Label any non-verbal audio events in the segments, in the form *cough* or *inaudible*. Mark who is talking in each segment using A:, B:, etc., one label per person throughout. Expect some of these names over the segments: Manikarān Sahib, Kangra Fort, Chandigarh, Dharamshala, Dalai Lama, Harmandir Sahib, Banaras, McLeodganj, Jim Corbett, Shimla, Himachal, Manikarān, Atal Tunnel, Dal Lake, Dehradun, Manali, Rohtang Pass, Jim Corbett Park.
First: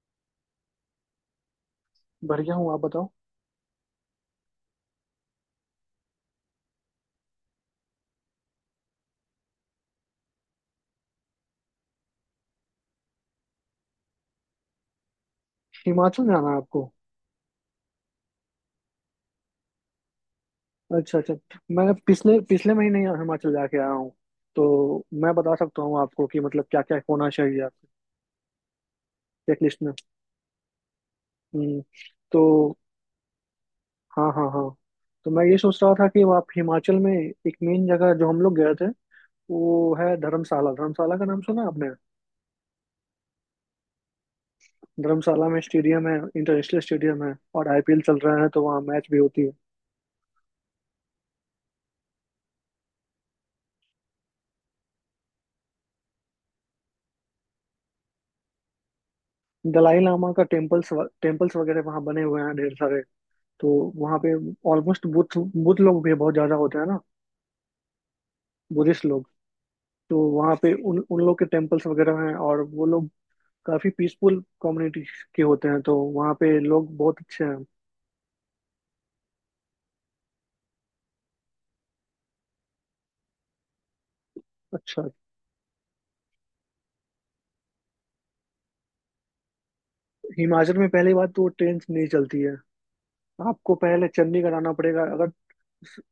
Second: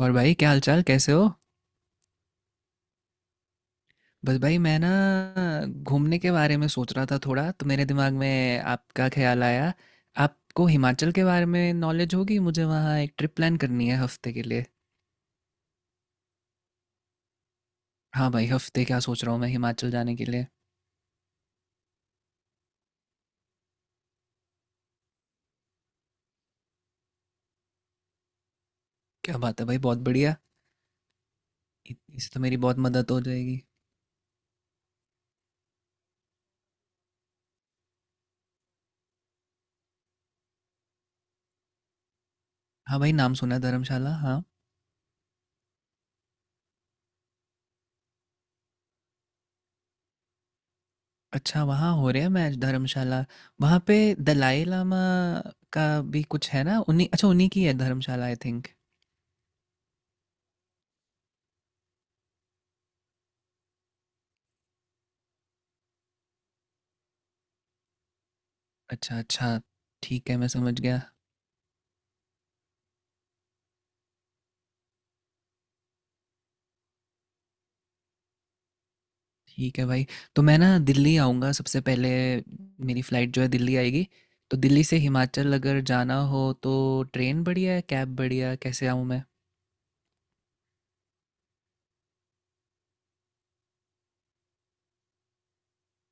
A: और भाई क्या हाल चाल कैसे हो।
B: बढ़िया हूँ। आप बताओ।
A: बस भाई मैं ना घूमने के बारे में सोच रहा था थोड़ा, तो मेरे दिमाग में आपका ख्याल आया। आपको हिमाचल के बारे में नॉलेज होगी, मुझे वहाँ एक ट्रिप प्लान करनी है हफ्ते के लिए।
B: हिमाचल जाना है आपको?
A: हाँ भाई, हफ्ते क्या सोच रहा हूँ मैं हिमाचल जाने के लिए।
B: अच्छा अच्छा। मैं पिछले पिछले महीने ही हिमाचल जाके आया हूँ। तो मैं बता सकता हूँ आपको कि मतलब क्या क्या होना चाहिए आपके
A: क्या बात
B: चेक
A: है भाई,
B: लिस्ट में।
A: बहुत बढ़िया।
B: हम्म।
A: इससे तो मेरी
B: तो,
A: बहुत मदद हो जाएगी।
B: हाँ हाँ हाँ। तो मैं ये सोच रहा था कि आप हिमाचल में एक मेन जगह जो हम लोग गए थे वो है धर्मशाला। धर्मशाला का नाम सुना आपने?
A: हाँ भाई, नाम सुना है धर्मशाला, हाँ।
B: धर्मशाला में स्टेडियम है, इंटरनेशनल स्टेडियम है, और आईपीएल चल रहा है तो वहाँ मैच भी होती है।
A: अच्छा, वहाँ हो रहे हैं मैच धर्मशाला, वहाँ पे दलाई लामा का भी कुछ है ना? उन्हीं अच्छा, उन्हीं की है धर्मशाला, आई थिंक।
B: दलाई लामा का टेम्पल्स टेम्पल्स वगैरह वहाँ बने हुए हैं ढेर सारे। तो वहाँ पे ऑलमोस्ट बुद्ध बुद्ध लोग भी बहुत ज्यादा होते हैं ना, बुद्धिस्ट
A: अच्छा,
B: लोग।
A: अच्छा।
B: तो
A: ठीक है, मैं
B: वहाँ पे
A: समझ
B: उन
A: गया।
B: उन लोग के टेम्पल्स वगैरह हैं और वो लोग काफी पीसफुल कम्युनिटी के होते हैं तो वहाँ पे लोग बहुत अच्छे हैं।
A: ठीक है भाई, तो मैं ना दिल्ली आऊँगा सबसे पहले, मेरी फ़्लाइट जो है दिल्ली आएगी, तो दिल्ली से
B: अच्छा।
A: हिमाचल अगर जाना हो तो ट्रेन बढ़िया है, कैब बढ़िया है, कैसे आऊँ मैं?
B: हिमाचल में पहली बात तो ट्रेन नहीं चलती है। आपको पहले चंडीगढ़ आना पड़ेगा, अगर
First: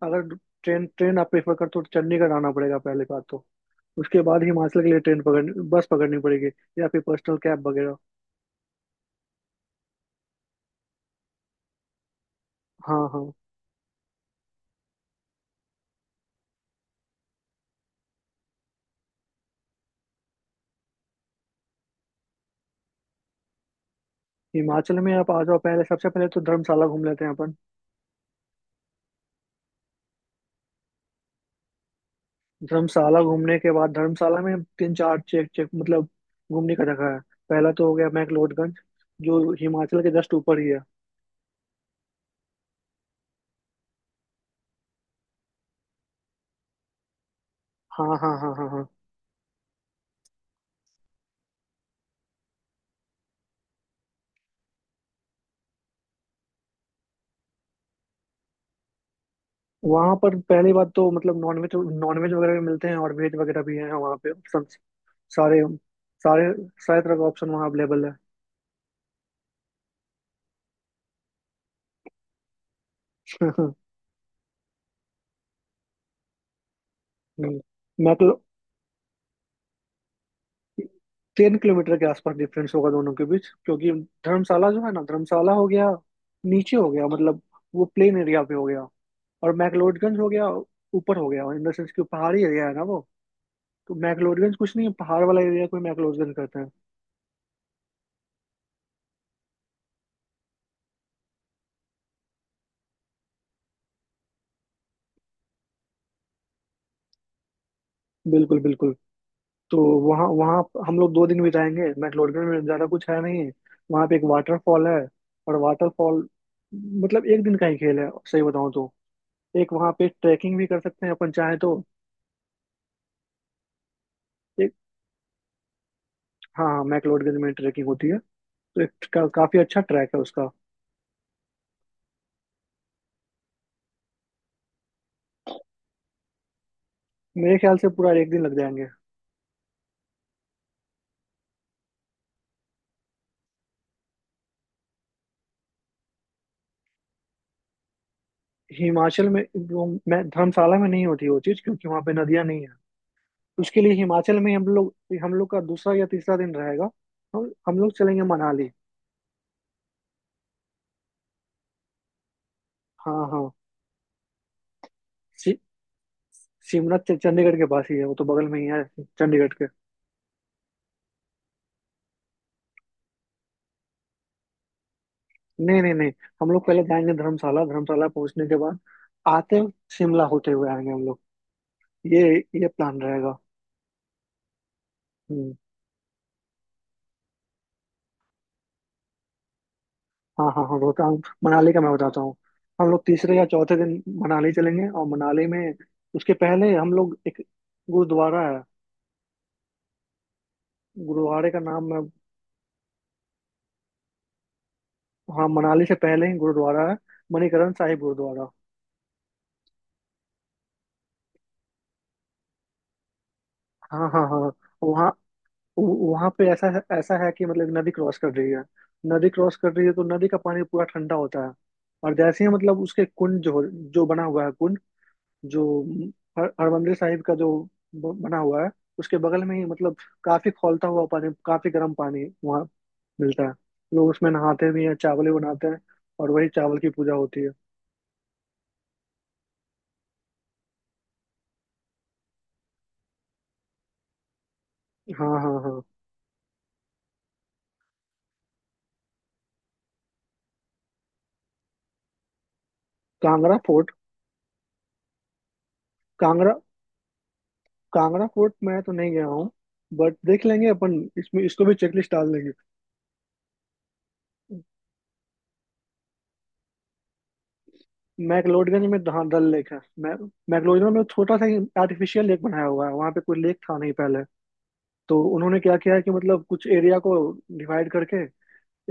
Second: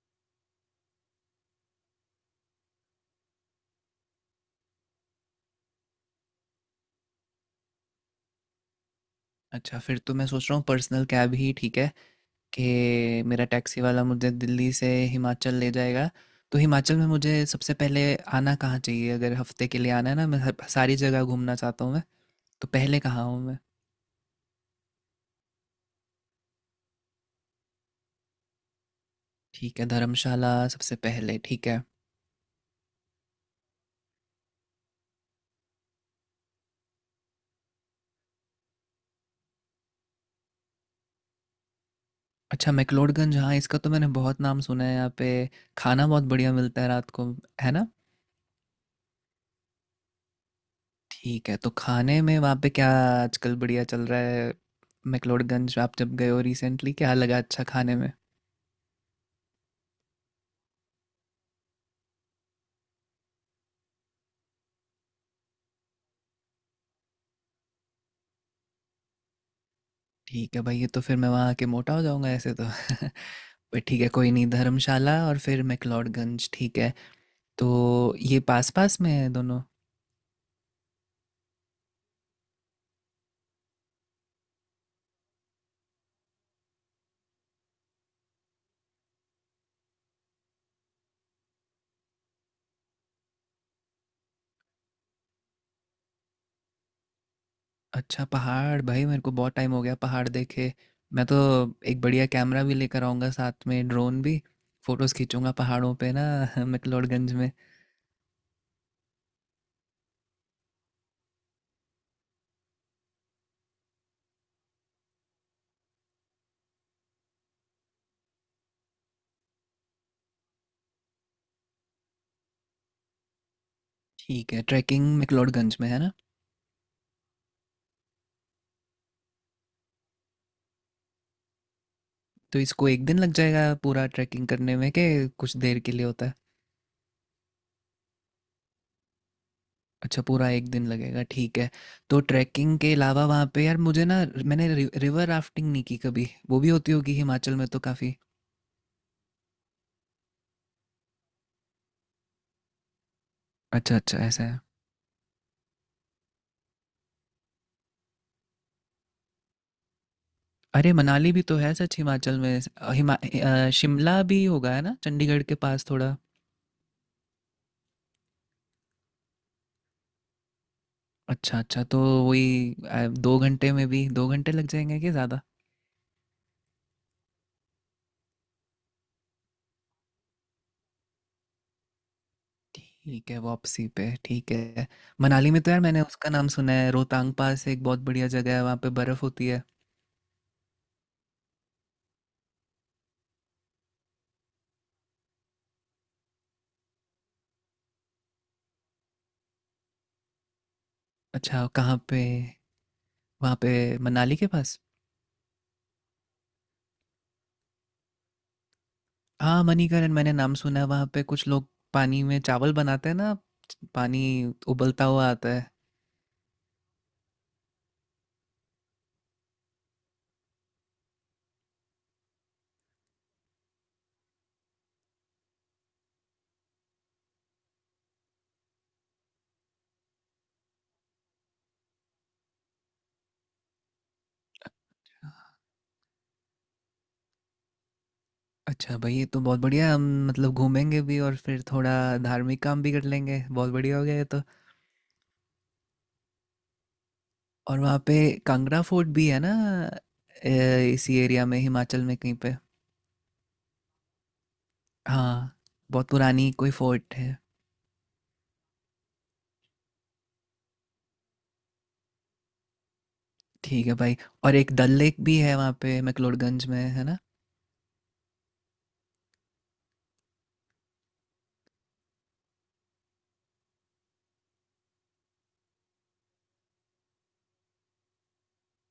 B: अगर ट्रेन ट्रेन आप प्रेफर करते हो तो चंडीगढ़ आना पड़ेगा पहले बात तो। उसके बाद हिमाचल के लिए ट्रेन पकड़ बस पकड़नी पड़ेगी, या फिर पर्सनल कैब वगैरह।
A: अच्छा, फिर तो मैं सोच रहा हूँ पर्सनल कैब ही ठीक है
B: हाँ
A: कि
B: हाँ।
A: मेरा टैक्सी वाला मुझे दिल्ली से हिमाचल ले जाएगा। तो हिमाचल में मुझे सबसे पहले आना कहाँ चाहिए? अगर हफ़्ते के लिए आना है ना, मैं हर सारी जगह घूमना चाहता हूँ मैं, तो पहले कहाँ आऊँ मैं?
B: हिमाचल में आप आ जाओ। पहले सबसे पहले तो धर्मशाला घूम लेते हैं अपन।
A: ठीक है, धर्मशाला सबसे पहले, ठीक है।
B: धर्मशाला घूमने के बाद धर्मशाला में तीन चार चेक चेक मतलब घूमने का जगह है। पहला तो हो गया मैक्लोडगंज, जो हिमाचल के जस्ट ऊपर ही है।
A: अच्छा, मैक्लोडगंज, हाँ, इसका तो मैंने बहुत नाम सुना है यहाँ पे, खाना बहुत बढ़िया मिलता है रात को, है ना?
B: हाँ हाँ हाँ हाँ हाँ।
A: ठीक है, तो खाने में वहाँ पे क्या आजकल बढ़िया चल रहा है? मैक्लोडगंज आप जब गए हो रिसेंटली, क्या लगा अच्छा खाने में?
B: वहाँ पर पहली बात तो मतलब नॉनवेज नॉनवेज वगैरह भी मिलते हैं और वेज वगैरह भी हैं वहाँ पे, ऑप्शन सारे सारे सारे तरह का ऑप्शन वहाँ अवेलेबल है।
A: ठीक है भाई, ये तो फिर मैं वहाँ आके मोटा हो जाऊँगा ऐसे तो। *laughs*
B: *laughs*
A: पर ठीक है, कोई नहीं, धर्मशाला और फिर मैक्लोडगंज, ठीक है।
B: हम्म।
A: तो ये
B: मैक्लो
A: पास-पास में है दोनों?
B: 3 किलोमीटर के आसपास डिफरेंस होगा दोनों के बीच, क्योंकि धर्मशाला जो है ना, धर्मशाला हो गया नीचे हो गया मतलब, वो प्लेन एरिया पे हो गया, और मैक्लोडगंज हो गया ऊपर हो गया, इन द सेंस कि वो पहाड़ी एरिया है ना वो। तो मैक्लोडगंज कुछ नहीं है, पहाड़ वाला एरिया को ही मैक्लोडगंज कहते हैं।
A: अच्छा पहाड़, भाई मेरे को बहुत टाइम हो गया पहाड़ देखे, मैं तो एक बढ़िया कैमरा भी लेकर आऊँगा साथ में, ड्रोन भी, फोटोज़ खींचूंगा पहाड़ों पे ना। *laughs* मैक्लोडगंज में,
B: बिल्कुल बिल्कुल। तो वहाँ वहाँ हम लोग 2 दिन बिताएंगे मैक्लोडगंज में, ज़्यादा कुछ है नहीं। वहाँ पे एक वाटरफॉल है, और वाटरफॉल मतलब एक दिन का ही खेल है सही बताऊँ तो। एक वहाँ पे ट्रैकिंग भी कर सकते हैं अपन चाहे तो।
A: ठीक है,
B: एक
A: ट्रैकिंग मैक्लोडगंज में है ना,
B: हाँ हाँ, मैक्लोडगंज में ट्रैकिंग होती है। तो काफ़ी अच्छा ट्रैक है उसका।
A: तो इसको एक दिन लग जाएगा पूरा ट्रैकिंग करने में के कुछ देर के लिए होता है?
B: मेरे ख्याल से पूरा एक दिन लग जाएंगे।
A: अच्छा, पूरा एक दिन लगेगा, ठीक है। तो ट्रैकिंग के अलावा वहाँ पे यार मुझे ना, मैंने रिवर राफ्टिंग नहीं की कभी, वो भी होती होगी हिमाचल में तो, काफ़ी।
B: हिमाचल में वो मैं, धर्मशाला में नहीं होती वो चीज, क्योंकि वहां पे नदियां नहीं है। उसके लिए
A: अच्छा अच्छा,
B: हिमाचल
A: ऐसा
B: में
A: है।
B: हम लोग, हम लोग का दूसरा या तीसरा दिन रहेगा। हम लोग चलेंगे मनाली।
A: अरे मनाली भी तो है सच हिमाचल में, स- अ,
B: हाँ
A: हिमा
B: हाँ।
A: अ, शिमला भी होगा है ना चंडीगढ़ के
B: सी,
A: पास थोड़ा।
B: शिमला चंडीगढ़ के पास ही है, वो तो बगल में ही है चंडीगढ़ के।
A: अच्छा अच्छा, तो वही, 2 घंटे में भी 2 घंटे लग जाएंगे कि ज़्यादा?
B: नहीं नहीं नहीं। हम लोग पहले जाएंगे धर्मशाला। धर्मशाला पहुंचने के बाद आते शिमला होते हुए आएंगे हम लोग। ये ये प्लान
A: ठीक
B: रहेगा।
A: है, वापसी पे, ठीक है। मनाली
B: हम्म।
A: में तो यार मैंने उसका नाम सुना है, रोहतांग पास, एक बहुत बढ़िया जगह है वहाँ पे, बर्फ़ होती है।
B: हाँ हाँ हाँ, रोहतांग मनाली का मैं बताता हूँ। हम लोग तीसरे या चौथे दिन मनाली चलेंगे, और मनाली में उसके पहले हम लोग, एक गुरुद्वारा है, गुरुद्वारे का
A: अच्छा,
B: नाम
A: कहाँ
B: मैं।
A: पे? वहाँ पे, मनाली के पास?
B: हाँ, मनाली से पहले ही गुरुद्वारा है, मणिकरण साहिब गुरुद्वारा।
A: हाँ मणिकरण, मैंने नाम सुना है, वहाँ पे कुछ लोग पानी में चावल बनाते हैं ना,
B: हाँ हाँ
A: पानी
B: हाँ हाँ।
A: उबलता
B: वहाँ
A: हुआ आता है।
B: वहाँ पे ऐसा है कि मतलब, नदी क्रॉस कर रही है। नदी क्रॉस कर रही है तो नदी का पानी पूरा ठंडा होता है। और जैसे ही मतलब उसके कुंड जो जो बना हुआ है, कुंड जो हर हरमंदिर साहिब का जो बना हुआ है, उसके बगल में ही मतलब काफी खौलता हुआ पानी, काफी गर्म पानी वहाँ मिलता है। लोग उसमें नहाते भी हैं, चावल भी बनाते हैं, और वही चावल की पूजा होती है।
A: अच्छा भाई, ये तो बहुत बढ़िया, हम मतलब घूमेंगे भी और फिर थोड़ा धार्मिक काम भी कर लेंगे, बहुत बढ़िया हो गया ये तो।
B: हाँ हाँ हाँ।
A: और वहाँ पे कांगड़ा फोर्ट भी है ना, इसी एरिया में हिमाचल में कहीं पे?
B: कांगड़ा फोर्ट।
A: हाँ, बहुत पुरानी
B: कांगड़ा
A: कोई फोर्ट है।
B: कांगड़ा फोर्ट मैं तो नहीं गया हूँ, बट देख लेंगे अपन, इसमें इसको भी चेकलिस्ट डाल देंगे।
A: ठीक है भाई। और एक डल लेक भी है वहाँ पे, मैक्लोडगंज में, है ना?
B: मैक्लोडगंज में हाँ, डल लेक है। मै मैक्लोडगंज में छोटा सा ही आर्टिफिशियल लेक बनाया हुआ है, वहाँ पे कोई लेक था नहीं पहले। तो उन्होंने क्या किया है कि मतलब कुछ एरिया को डिवाइड करके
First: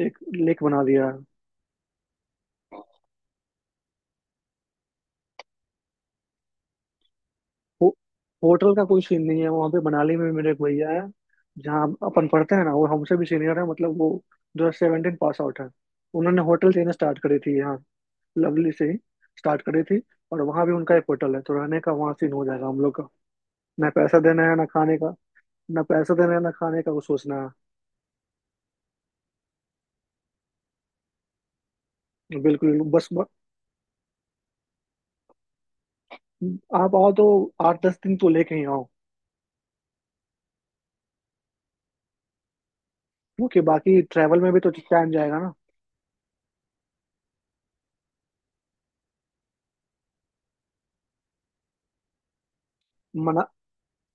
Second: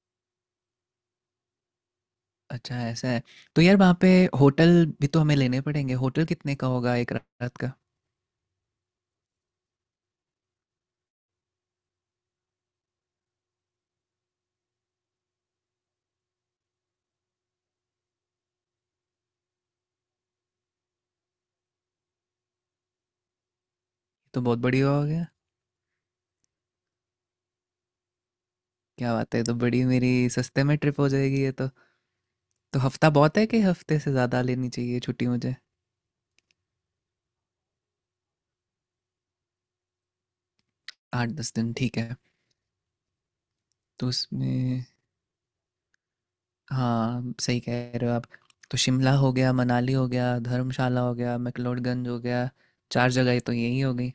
B: एक लेक बना दिया है।
A: अच्छा, ऐसा है। तो यार, वहाँ पे होटल भी तो हमें लेने पड़ेंगे, होटल कितने का होगा एक रात का?
B: हो, होटल का कोई सीन नहीं है वहां पे। मनाली में मेरे एक भैया है जहाँ अपन पढ़ते हैं ना, वो हमसे भी सीनियर है मतलब, वो 2017 पास आउट है। उन्होंने होटल चेन स्टार्ट करी थी यहाँ, लवली से ही स्टार्ट करी थी, और वहाँ भी उनका एक होटल है, तो रहने का वहाँ सीन हो जाएगा हम लोग का। ना पैसा
A: तो
B: देना है,
A: बहुत
B: ना
A: बढ़िया
B: खाने
A: हो
B: का।
A: गया।
B: ना पैसा देना है ना खाने का, वो सोचना
A: क्या बात है, ये तो बड़ी मेरी सस्ते में ट्रिप हो जाएगी ये तो।
B: है।
A: तो
B: बिल्कुल बस
A: हफ्ता बहुत है कि हफ्ते से ज़्यादा लेनी चाहिए छुट्टी मुझे?
B: आप आओ तो 8-10 दिन तो लेके ही आओ,
A: 8-10 दिन, ठीक है।
B: क्योंकि बाकी
A: तो
B: ट्रैवल में भी तो
A: उसमें,
B: टाइम जाएगा ना।
A: हाँ, सही कह रहे हो आप। तो शिमला हो गया, मनाली हो गया, धर्मशाला हो गया, मैक्लोडगंज हो गया, 4 जगह
B: मना
A: तो यही हो गई।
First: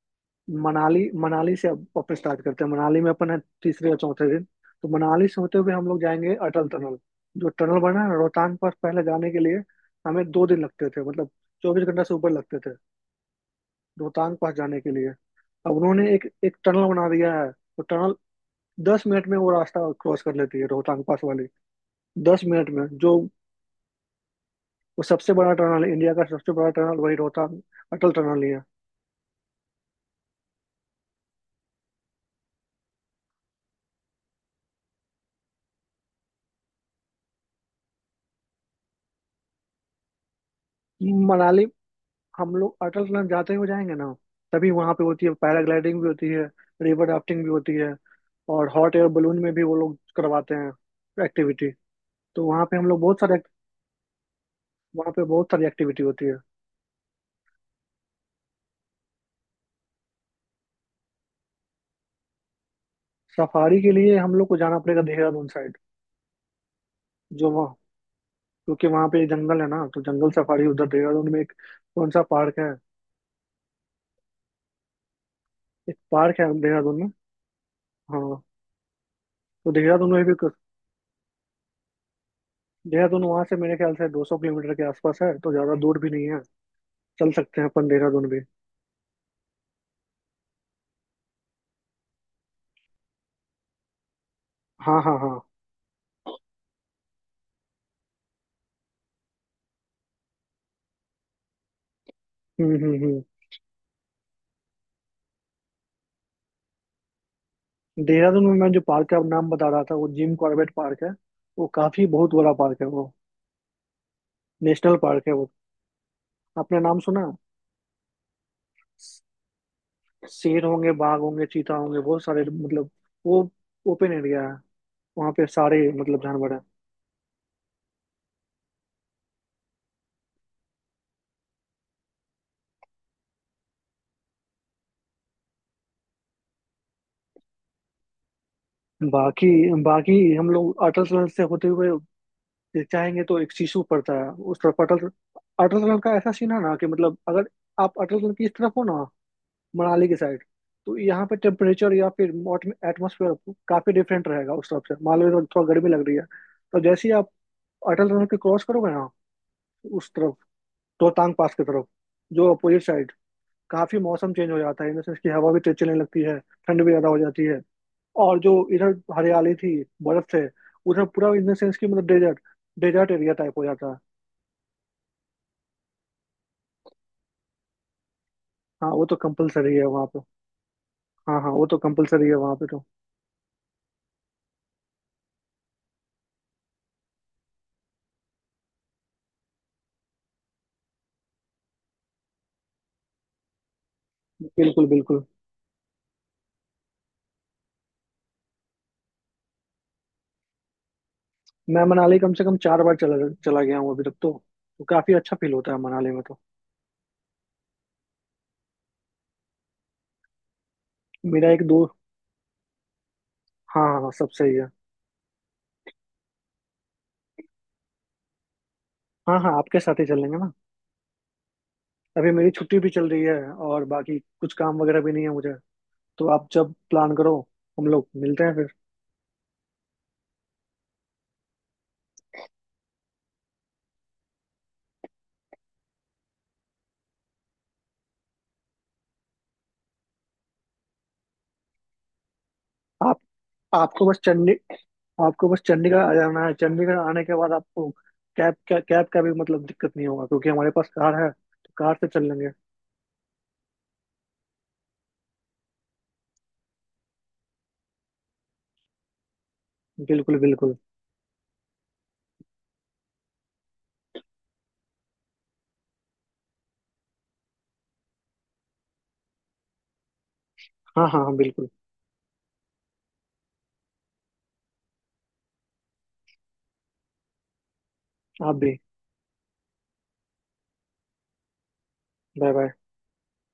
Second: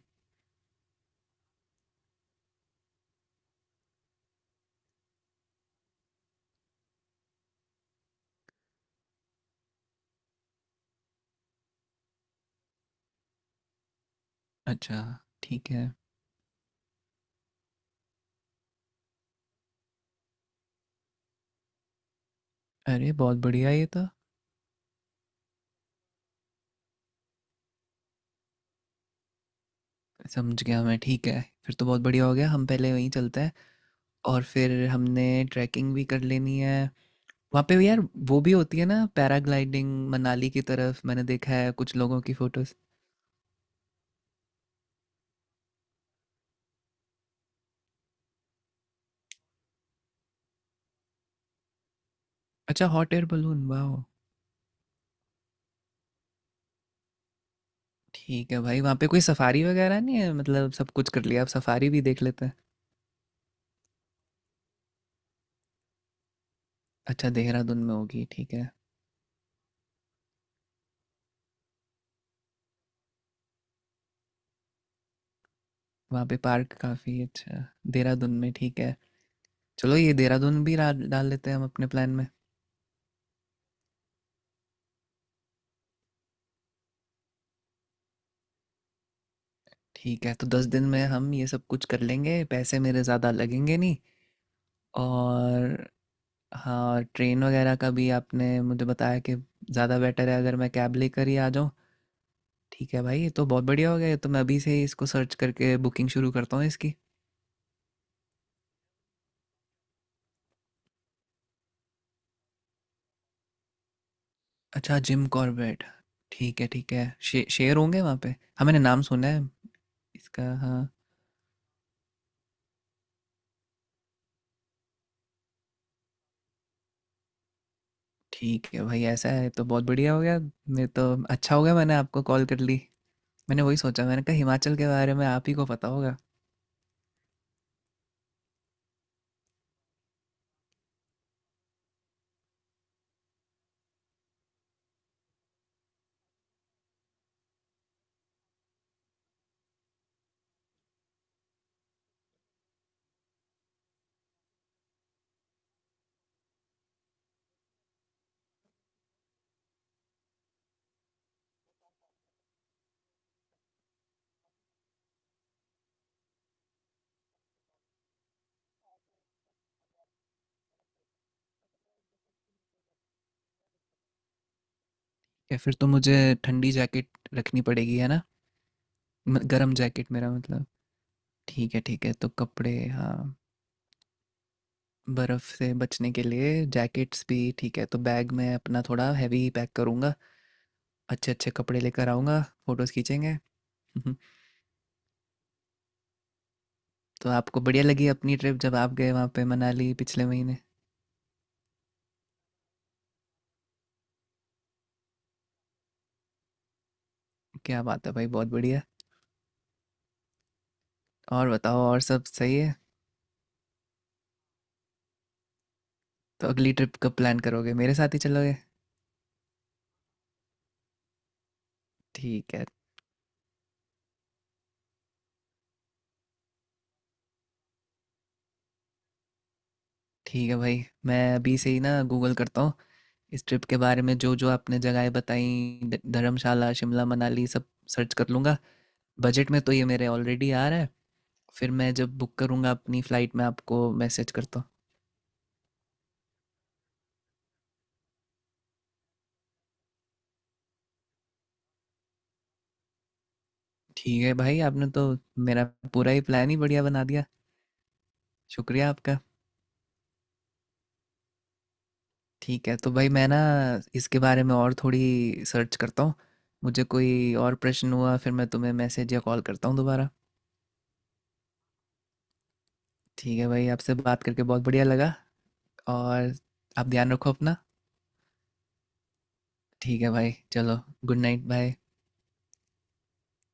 B: मनाली से अब वापस स्टार्ट करते हैं। मनाली में अपन है तीसरे या चौथे दिन। तो मनाली से होते हुए हम लोग जाएंगे अटल टनल, जो टनल बना है ना, रोहतांग पास पहले जाने के लिए हमें 2 दिन लगते थे मतलब, 24 घंटा से ऊपर लगते थे रोहतांग पास जाने के
A: अच्छा,
B: लिए।
A: ठीक
B: अब
A: है।
B: उन्होंने एक एक टनल बना दिया है, तो टनल 10 मिनट में वो रास्ता क्रॉस कर लेती है रोहतांग पास वाली, 10 मिनट में
A: अरे!
B: जो,
A: बहुत बढ़िया ये तो।
B: वो सबसे बड़ा टनल है इंडिया का, सबसे बड़ा टनल वही रोहतांग अटल टनल ही है।
A: समझ गया मैं, ठीक है। फिर तो बहुत बढ़िया हो गया, हम पहले वहीं चलते हैं और फिर हमने ट्रैकिंग भी कर लेनी है। वहाँ पे भी यार वो भी होती है ना पैराग्लाइडिंग, मनाली की तरफ मैंने देखा
B: मनाली,
A: है कुछ लोगों की
B: हम
A: फ़ोटोज़।
B: लोग अटल टनल जाते हुए जाएंगे ना, तभी वहां पे होती है, पैराग्लाइडिंग भी होती है, रिवर राफ्टिंग भी होती है, और हॉट एयर बलून में भी वो लोग करवाते हैं एक्टिविटी। तो वहाँ पे हम
A: अच्छा,
B: लोग
A: हॉट
B: बहुत
A: एयर
B: सारे,
A: बलून, वाओ!
B: वहाँ पे बहुत सारी एक्टिविटी होती है।
A: ठीक है भाई, वहाँ पे कोई सफारी वगैरह नहीं है? मतलब सब कुछ कर लिया, अब सफारी भी देख लेते हैं।
B: सफारी के लिए हम लोग को जाना पड़ेगा देहरादून साइड,
A: अच्छा,
B: जो वहाँ,
A: देहरादून में होगी, ठीक है।
B: क्योंकि वहाँ पे जंगल है ना, तो जंगल सफारी उधर देहरादून में, एक कौन सा पार्क है, एक
A: वहाँ पे
B: पार्क है
A: पार्क
B: देहरादून में।
A: काफ़ी अच्छा देहरादून
B: हाँ।
A: में, ठीक है।
B: तो
A: चलो,
B: देहरादून
A: ये
B: में भी कुछ,
A: देहरादून भी डाल डाल लेते हैं हम अपने प्लान में।
B: देहरादून वहाँ से मेरे ख्याल से 200 किलोमीटर के आसपास है, तो ज़्यादा दूर भी नहीं है, चल सकते हैं अपन देहरादून भी।
A: ठीक है, तो 10 दिन में हम ये सब कुछ कर लेंगे, पैसे मेरे ज़्यादा लगेंगे नहीं।
B: हाँ हाँ हाँ।
A: और हाँ, ट्रेन वगैरह का भी आपने मुझे बताया कि ज़्यादा बेटर है अगर मैं कैब लेकर ही आ जाऊँ।
B: हम्म
A: ठीक
B: हम्म
A: है भाई,
B: हम्म।
A: ये तो बहुत बढ़िया हो गया, ये तो मैं अभी से ही इसको सर्च करके बुकिंग शुरू करता हूँ इसकी।
B: देहरादून में मैं जो पार्क का नाम बता रहा था, वो जिम कॉर्बेट पार्क है, वो काफी बहुत बड़ा पार्क है, वो नेशनल
A: अच्छा जिम
B: पार्क है वो,
A: कॉर्बेट, ठीक है
B: आपने
A: ठीक
B: नाम
A: है,
B: सुना?
A: शेर होंगे वहाँ पे? हाँ मैंने नाम सुना है इसका,
B: शेर
A: हाँ।
B: होंगे, बाघ होंगे, चीता होंगे, बहुत सारे मतलब, वो ओपन एरिया है, वहाँ पे सारे मतलब जानवर है।
A: ठीक है भाई, ऐसा है तो बहुत बढ़िया हो गया, नहीं तो, अच्छा हो गया मैंने आपको कॉल कर ली। मैंने वही सोचा, मैंने कहा हिमाचल के बारे में आप ही को पता होगा।
B: बाकी बाकी हम लोग अटल टनल से होते हुए चाहेंगे तो एक शीशु पड़ता है उस तरफ, अटल अटल टनल का ऐसा सीन है ना कि मतलब, अगर आप अटल टनल की इस तरफ हो ना, मनाली के साइड, तो यहाँ पे टेम्परेचर या फिर एटमोसफेयर काफी डिफरेंट रहेगा। उस तरफ से मालवे में थोड़ा गर्मी लग रही है, तो जैसे ही आप अटल टनल के क्रॉस करोगे ना उस तरफ, रोहतांग पास की तरफ, जो अपोजिट साइड, काफी मौसम चेंज हो जाता है, इन द सेंस की हवा भी तेज चलने लगती है, ठंड भी ज्यादा हो जाती है, और जो इधर हरियाली थी, बर्फ से उधर पूरा इन द सेंस की मतलब, डेजर्ट डेजर्ट एरिया टाइप हो जाता है।
A: या फिर तो मुझे ठंडी जैकेट रखनी पड़ेगी, है ना?
B: हाँ, वो तो
A: गरम
B: कंपलसरी है वहाँ
A: जैकेट
B: पे।
A: मेरा मतलब।
B: हाँ हाँ, वो
A: ठीक
B: तो
A: है ठीक है,
B: कंपलसरी
A: तो
B: है वहाँ पे
A: कपड़े
B: तो।
A: हाँ, बर्फ़ से बचने के लिए जैकेट्स भी, ठीक है, तो बैग में अपना थोड़ा हैवी पैक करूँगा, अच्छे अच्छे कपड़े लेकर आऊँगा, फ़ोटोज़ खींचेंगे। *laughs*
B: बिल्कुल बिल्कुल।
A: तो आपको बढ़िया लगी अपनी ट्रिप जब आप गए वहाँ पे मनाली पिछले महीने?
B: मैं मनाली कम से कम 4 बार चला चला गया हूँ अभी तक तो काफी अच्छा फील होता है मनाली में तो।
A: क्या बात है भाई, बहुत बढ़िया। और
B: मेरा एक
A: बताओ,
B: दो,
A: और सब सही है?
B: हाँ हाँ सब सही है।
A: तो अगली ट्रिप कब प्लान करोगे, मेरे साथ ही चलोगे?
B: हाँ हाँ, आपके साथ ही चलेंगे ना। अभी मेरी
A: ठीक है।
B: छुट्टी भी चल रही है और बाकी कुछ काम वगैरह भी नहीं है मुझे, तो आप जब प्लान करो, हम लोग मिलते हैं फिर।
A: ठीक है भाई, मैं अभी से ही ना गूगल करता हूँ इस ट्रिप के बारे में, जो जो आपने जगहें बताई, धर्मशाला शिमला मनाली, सब सर्च कर लूँगा, बजट में तो ये मेरे ऑलरेडी आ रहा है। फिर मैं जब बुक करूँगा अपनी
B: आप
A: फ़्लाइट, में आपको
B: आपको बस
A: मैसेज
B: चंडी
A: करता हूँ।
B: आपको बस चंडीगढ़ आ जाना है, चंडीगढ़ आने के बाद आपको कैब का भी मतलब दिक्कत नहीं होगा, क्योंकि हमारे पास कार है, तो कार से चल लेंगे।
A: ठीक है भाई, आपने तो मेरा पूरा ही प्लान ही बढ़िया बना दिया, शुक्रिया आपका।
B: बिल्कुल बिल्कुल।
A: ठीक है, तो भाई मैं ना इसके बारे में और थोड़ी सर्च करता हूँ, मुझे कोई और प्रश्न हुआ फिर मैं तुम्हें मैसेज या कॉल करता हूँ दोबारा।
B: हाँ हाँ हाँ, बिल्कुल।
A: ठीक है भाई, आपसे बात करके बहुत बढ़िया लगा। और आप ध्यान रखो अपना।
B: आप भी।
A: ठीक है भाई, चलो, good night, bye.
B: Bye bye.